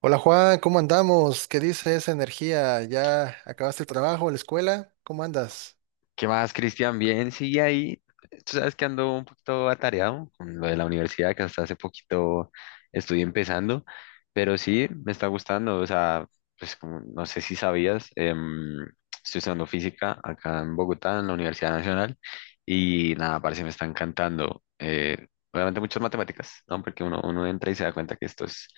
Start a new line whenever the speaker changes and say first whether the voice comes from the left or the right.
right: Hola Juan, ¿cómo andamos? ¿Qué dice esa energía? ¿Ya acabaste el trabajo, la escuela? ¿Cómo andas?
left: ¿Qué más, Cristian? Bien, sigue ahí. Tú sabes que ando un poquito atareado con lo de la universidad, que hasta hace poquito estoy empezando, pero sí, me está gustando. O sea, pues como no sé si sabías, estoy estudiando física acá en Bogotá, en la Universidad Nacional, y nada, parece me está encantando. Obviamente muchas matemáticas, ¿no? Porque uno entra y se da cuenta que esto es,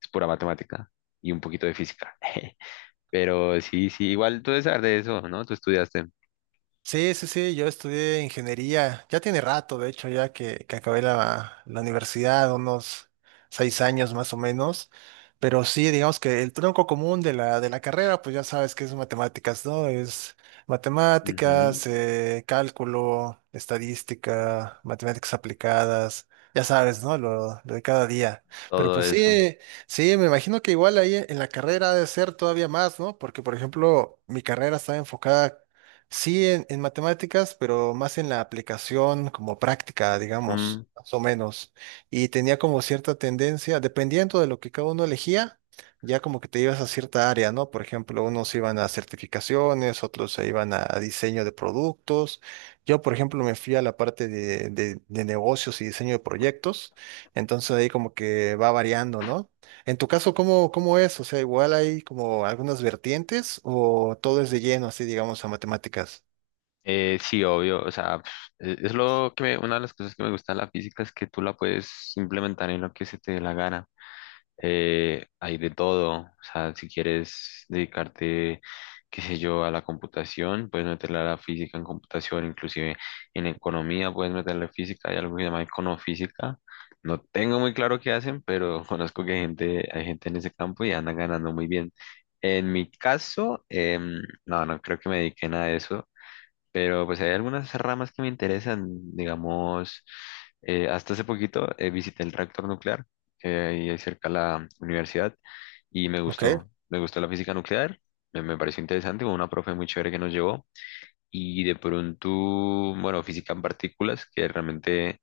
left: es pura matemática y un poquito de física. Pero sí, sí, igual tú debes saber de eso, ¿no? Tú estudiaste.
right: Sí, sí, sí, yo estudié ingeniería, ya tiene rato, de hecho, ya que acabé la universidad, unos 6 años más o menos, pero sí, digamos que el tronco común de la carrera, pues ya sabes que es matemáticas, ¿no? Es matemáticas,
left: Ujú.
right: cálculo, estadística, matemáticas aplicadas, ya sabes, ¿no? Lo de cada día. Pero
left: Todo
right: pues
left: eso.
right: sí, sí, me imagino que igual ahí en la carrera ha de ser todavía más, ¿no? Porque, por ejemplo, mi carrera está enfocada sí, en matemáticas, pero más en la aplicación como práctica,
left: Mm,
right: digamos, más o menos. Y tenía como cierta tendencia, dependiendo de lo que cada uno elegía, ya como que te ibas a cierta área, ¿no? Por ejemplo, unos iban a certificaciones, otros se iban a diseño de productos. Yo, por ejemplo, me fui a la parte de negocios y diseño de proyectos. Entonces ahí como que va variando, ¿no? En tu caso, cómo es? O sea, igual hay como algunas vertientes o todo es de lleno, así digamos, a matemáticas.
left: sí, obvio, o sea, es lo que una de las cosas que me gusta de la física es que tú la puedes implementar en lo que se te dé la gana. Hay de todo. O sea, si quieres dedicarte, qué sé yo, a la computación, puedes meterle a la física en computación, inclusive en economía puedes meterle física. Hay algo que se llama econofísica. No tengo muy claro qué hacen, pero conozco que hay gente en ese campo y andan ganando muy bien. En mi caso, no, no creo que me dedique a nada de eso. Pero pues hay algunas ramas que me interesan, digamos, hasta hace poquito visité el reactor nuclear, que hay ahí cerca de la universidad, y
right: Ok.
left: me gustó la física nuclear, me pareció interesante, con una profe muy chévere que nos llevó, y de pronto, bueno, física en partículas, que realmente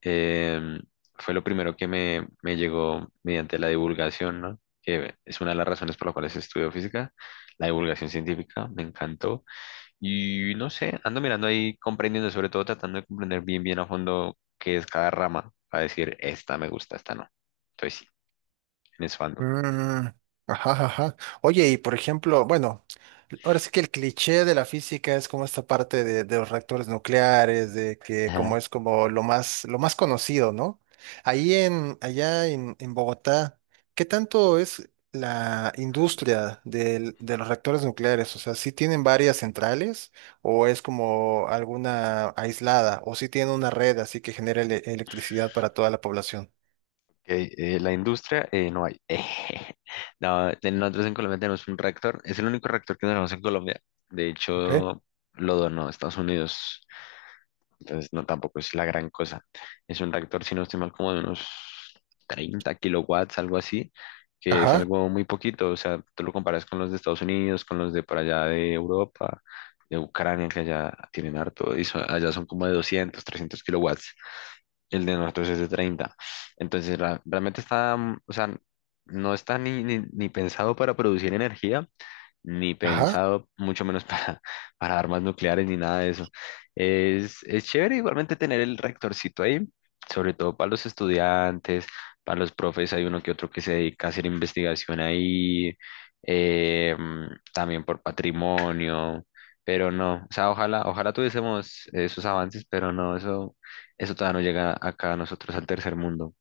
left: em, fue lo primero que me llegó mediante la divulgación, ¿no? Que es una de las razones por las cuales estudio física, la divulgación científica, me encantó. Y no sé, ando mirando ahí, comprendiendo, sobre todo tratando de comprender bien, bien a fondo qué es cada rama, para decir, esta me gusta, esta no. Entonces sí, en eso ando.
right: Mm, ajá, ajá. Oye, y por ejemplo, bueno, ahora sí que el cliché de la física es como esta parte de los reactores nucleares, de que
left: Ajá.
right: como es como lo más conocido, ¿no? Ahí en, allá en Bogotá, ¿qué tanto es la industria de los reactores nucleares? O sea, ¿sí tienen varias centrales o es como alguna aislada o si tienen una red así que genera electricidad para toda la población?
left: Ok, la industria no hay. No, nosotros en Colombia tenemos un rector, es el único rector que tenemos en Colombia. De
right: Ok.
left: hecho, lo donó a Estados Unidos. Entonces, no, tampoco es la gran cosa. Es un reactor, si no estoy mal, como de unos 30 kilowatts, algo así, que es
right: Ajá,
left: algo muy poquito. O sea, tú lo comparas con los de Estados Unidos, con los de por allá de Europa, de Ucrania, que allá tienen harto, allá son como de 200 300 kilowatts. El de nosotros es de 30. Entonces, realmente está, o sea, no está ni pensado para producir energía, ni
right: ajá.
left: pensado, mucho menos para, para armas nucleares ni nada de eso. Es chévere igualmente tener el rectorcito ahí, sobre todo para los estudiantes, para los profes, hay uno que otro que se dedica a hacer investigación ahí, eh, también por patrimonio, pero no, o sea, ojalá, ojalá tuviésemos esos avances, pero no, eso todavía no llega acá a nosotros al tercer mundo,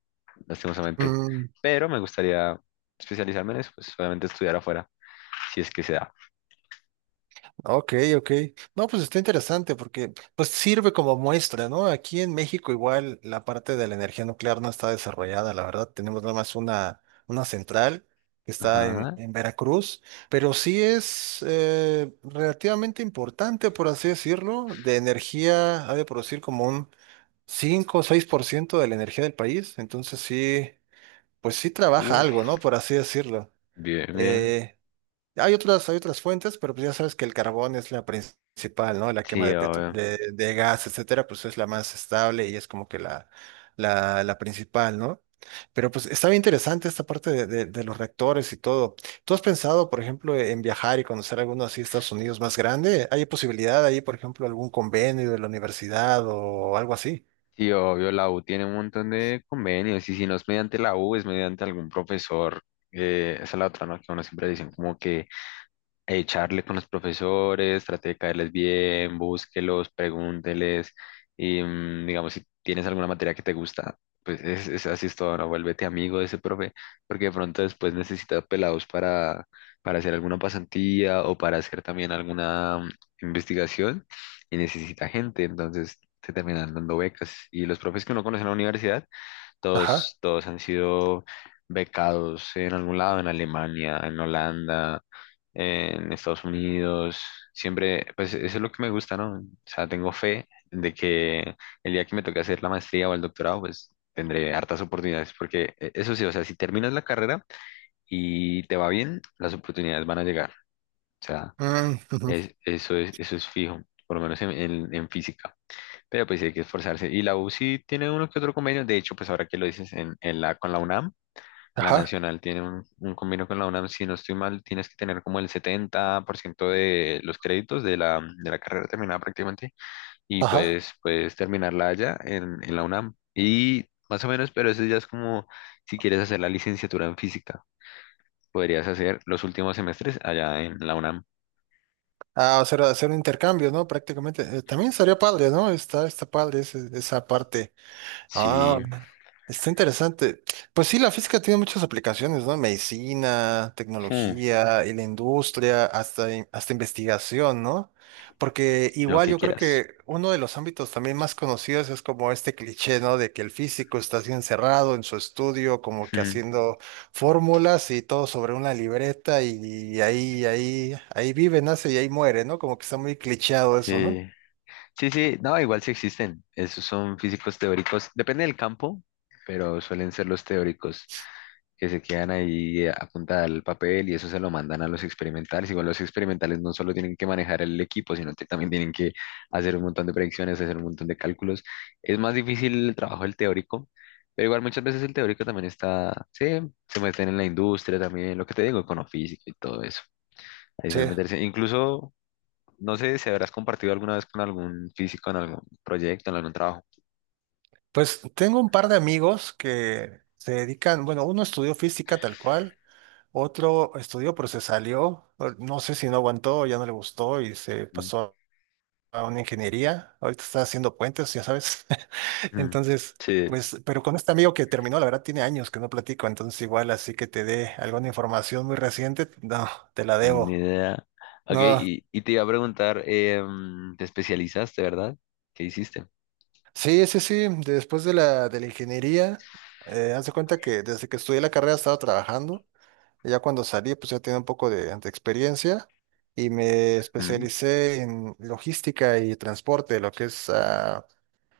left: lastimosamente.
right: Mm.
left: Pero me gustaría especializarme en eso, pues obviamente estudiar afuera, si es que se da.
right: Ok, ok. No, pues está interesante porque pues sirve como muestra, ¿no? Aquí en México igual la parte de la energía nuclear no está desarrollada, la verdad. Tenemos nada más una central que está
left: Ajá.
right: en Veracruz, pero sí es relativamente importante, por así decirlo, de energía, ha de producir como un 5 o 6% de la energía del país. Entonces sí, pues sí trabaja
left: Uf,
right: algo, ¿no? Por así decirlo.
left: bien, bien.
right: Eh, hay otras fuentes, pero pues ya sabes que el carbón es la principal, ¿no? La quema
left: Sí,
right: de,
left: obvio.
right: de gas, etcétera, pues es la más estable y es como que la, la principal, ¿no? Pero pues está bien interesante esta parte de, de los reactores y todo. ¿Tú has pensado, por ejemplo, en viajar y conocer alguno así de Estados Unidos más grande? ¿Hay posibilidad ahí, por ejemplo, algún convenio de la universidad o algo así?
left: Sí, obvio, la U tiene un montón de convenios y si no es mediante la U, es mediante algún profesor. Esa es la otra, ¿no? Que uno siempre dicen como que charle con los profesores, trate de caerles bien, búsquelos, pregúnteles y digamos si tienes alguna materia que te gusta, pues es así es todo, ¿no? Vuélvete amigo de ese profe, porque de pronto después necesitas pelados para hacer alguna pasantía o para hacer también alguna investigación y necesita gente, entonces te terminan dando becas y los profes que uno conoce en la universidad
right: Ajá.
left: todos, todos han sido becados en algún lado, en Alemania, en Holanda, en Estados Unidos. Siempre, pues eso es lo que me gusta, ¿no? O sea, tengo fe de que el día que me toque hacer la maestría o el doctorado, pues tendré hartas oportunidades, porque eso sí, o sea, si terminas la carrera y te va bien, las oportunidades van a llegar. O sea,
right: Mm, ujú.
left: eso es fijo, por lo menos en física. Pero pues sí hay que esforzarse. Y la U sí tiene uno que otro convenio. De hecho, pues ahora que lo dices con la UNAM, la
right: Ajá.
left: Nacional tiene un convenio con la UNAM. Si no estoy mal, tienes que tener como el 70% de los créditos de la carrera terminada prácticamente. Y
right: Ajá.
left: pues puedes terminarla allá en la UNAM. Y más o menos, pero eso ya es como si quieres hacer la licenciatura en física. Podrías hacer los últimos semestres allá en la UNAM.
right: Ah, hacer, hacer un intercambio, ¿no? Prácticamente. También estaría padre, ¿no? Está, está padre esa parte.
left: Sí,
right: Ah, está interesante. Pues sí, la física tiene muchas aplicaciones, ¿no? Medicina,
left: Hmm,
right: tecnología, y la industria, hasta, hasta investigación, ¿no? Porque
left: lo
right: igual
left: que
right: yo creo
left: quieras.
right: que uno de los ámbitos también más conocidos es como este cliché, ¿no? De que el físico está así encerrado en su estudio, como que
left: Hmm,
right: haciendo fórmulas y todo sobre una libreta y, ahí, ahí vive, nace y ahí muere, ¿no? Como que está muy clichéado eso, ¿no?
left: Sí. Sí, sí, no, igual sí existen. Esos son físicos teóricos. Depende del campo, pero suelen ser los teóricos que se quedan ahí a punta al papel y eso se lo mandan a los experimentales. Igual los experimentales no solo tienen que manejar el equipo, sino que también tienen que hacer un montón de predicciones, hacer un montón de cálculos. Es más difícil el trabajo del teórico, pero igual muchas veces el teórico también está, sí, se meten en la industria también, lo que te digo, econofísica y todo eso. Ahí suelen
right: Sí.
left: meterse. Incluso no sé si habrás compartido alguna vez con algún físico en algún proyecto, en algún trabajo.
right: Pues tengo un par de amigos que se dedican, bueno, uno estudió física tal cual, otro estudió pero se salió, no sé si no aguantó, ya no le gustó y se pasó a una ingeniería, ahorita está haciendo puentes, ya sabes.
left: Mm,
right: Entonces,
left: sí,
right: pues, pero con este amigo que terminó, la verdad tiene años que no platico, entonces igual así que te dé alguna información muy reciente, no, te la
left: ni
right: debo.
left: idea. Ok,
right: No,
left: y te iba a preguntar, ¿te especializaste, verdad? ¿Qué hiciste?
right: sí, sí, sí, después de la ingeniería, haz de cuenta que desde que estudié la carrera he estado trabajando. Ya cuando salí, pues ya tenía un poco de experiencia y me
left: Mm,
right: especialicé en logística y transporte, lo que es ah,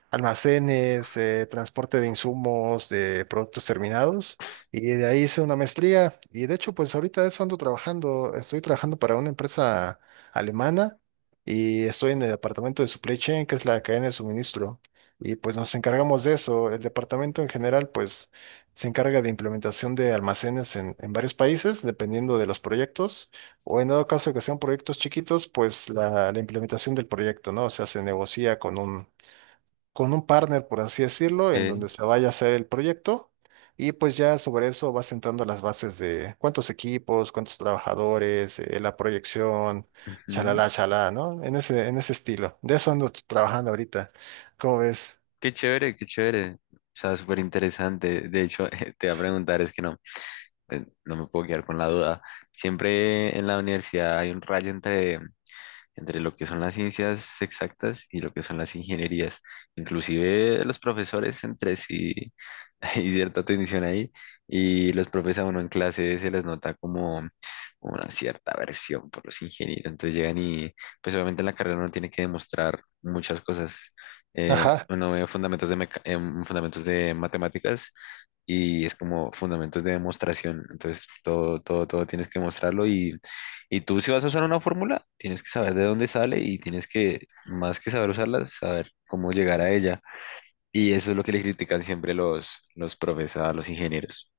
right: almacenes, transporte de insumos, de productos terminados, y de ahí hice una maestría. Y de hecho, pues ahorita eso ando trabajando, estoy trabajando para una empresa alemana y estoy en el departamento de supply chain, que es la cadena de suministro, y pues nos encargamos de eso. El departamento en general, pues se encarga de implementación de almacenes en varios países, dependiendo de los proyectos, o en dado caso que sean proyectos chiquitos, pues la implementación del proyecto, ¿no? O sea, se negocia con un partner, por así decirlo, en
left: ok,
right: donde se vaya a hacer el proyecto y pues ya sobre eso vas sentando las bases de cuántos equipos, cuántos trabajadores, la proyección,
left: ujú.
right: chalala, chalá, ¿no? En ese estilo. De eso ando trabajando ahorita. ¿Cómo ves?
left: Qué chévere, qué chévere. O sea, súper interesante. De hecho, te voy a preguntar, es que no, no me puedo quedar con la duda. Siempre en la universidad hay un rayo entre lo que son las ciencias exactas y lo que son las ingenierías. Inclusive los profesores entre sí hay cierta tensión ahí y los profes a uno en clase se les nota como una cierta aversión por los ingenieros. Entonces llegan y pues obviamente en la carrera uno tiene que demostrar muchas cosas. Eh,
right: Ajá.
left: uno ve fundamentos de matemáticas y es como fundamentos de demostración. Entonces, todo, todo, todo tienes que mostrarlo y tú si vas a usar una fórmula, tienes que saber de dónde sale y tienes que, más que saber usarla, saber cómo llegar a ella. Y eso es lo que le critican siempre los profes a los ingenieros.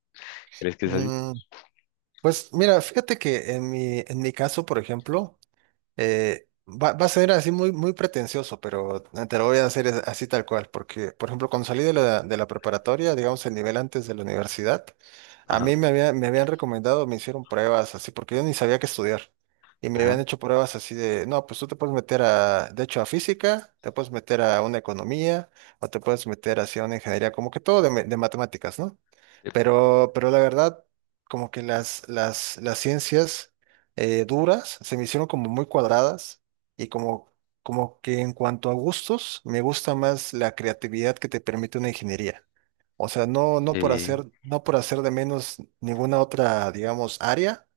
left: ¿Crees que es así?
right: Mm, pues mira, fíjate que en mi caso, por ejemplo, eh, va, va a ser así muy, muy pretencioso, pero te lo voy a hacer así tal cual, porque, por ejemplo, cuando salí de la preparatoria, digamos el nivel antes de la universidad, a
left: Ajá,
right: mí me habían recomendado, me hicieron pruebas así, porque yo ni sabía qué estudiar. Y me
left: ajá.
right: habían hecho pruebas así de, no, pues tú te puedes meter a, de hecho, a física, te puedes meter a una economía, o te puedes meter así a una ingeniería, como que todo de, de matemáticas, ¿no?
left: Sí.
right: Pero la verdad, como que las ciencias duras, se me hicieron como muy cuadradas y como, como que en cuanto a gustos, me gusta más la creatividad que te permite una ingeniería. O sea, no, no por
left: sí,
right: hacer, no por hacer de menos ninguna otra, digamos, área,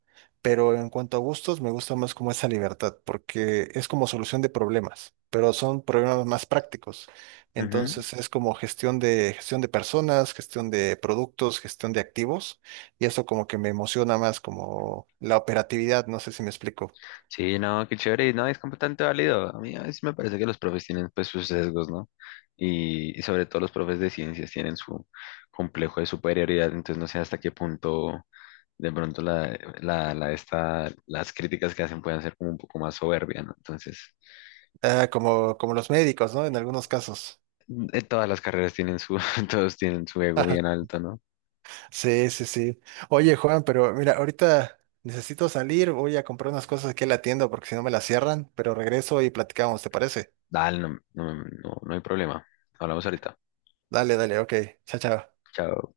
right: pero en cuanto a gustos, me gusta más como esa libertad, porque es como solución de problemas, pero son problemas más prácticos.
left: Ujú.
right: Entonces es como gestión de personas, gestión de productos, gestión de activos, y eso como que me emociona más, como la operatividad, no sé si me explico.
left: Sí, no, qué chévere, no, es completamente válido. A mí a veces me parece que los profes tienen pues sus sesgos, ¿no? Y sobre todo los profes de ciencias tienen su complejo de superioridad, entonces no sé hasta qué punto de pronto las críticas que hacen pueden ser como un poco más soberbia, ¿no? Entonces,
right: Ah, como, como los médicos, ¿no? En algunos casos.
left: todas las carreras tienen su, todos tienen su ego bien alto, ¿no?
right: Sí, sí, sí. Oye, Juan, pero mira, ahorita necesito salir, voy a comprar unas cosas aquí en la tienda porque si no me las cierran, pero regreso y platicamos, ¿te parece?
left: Dale, no, no, no, no hay problema. Hablamos ahorita.
right: Dale, dale, ok. Chao, chao.
left: Chao.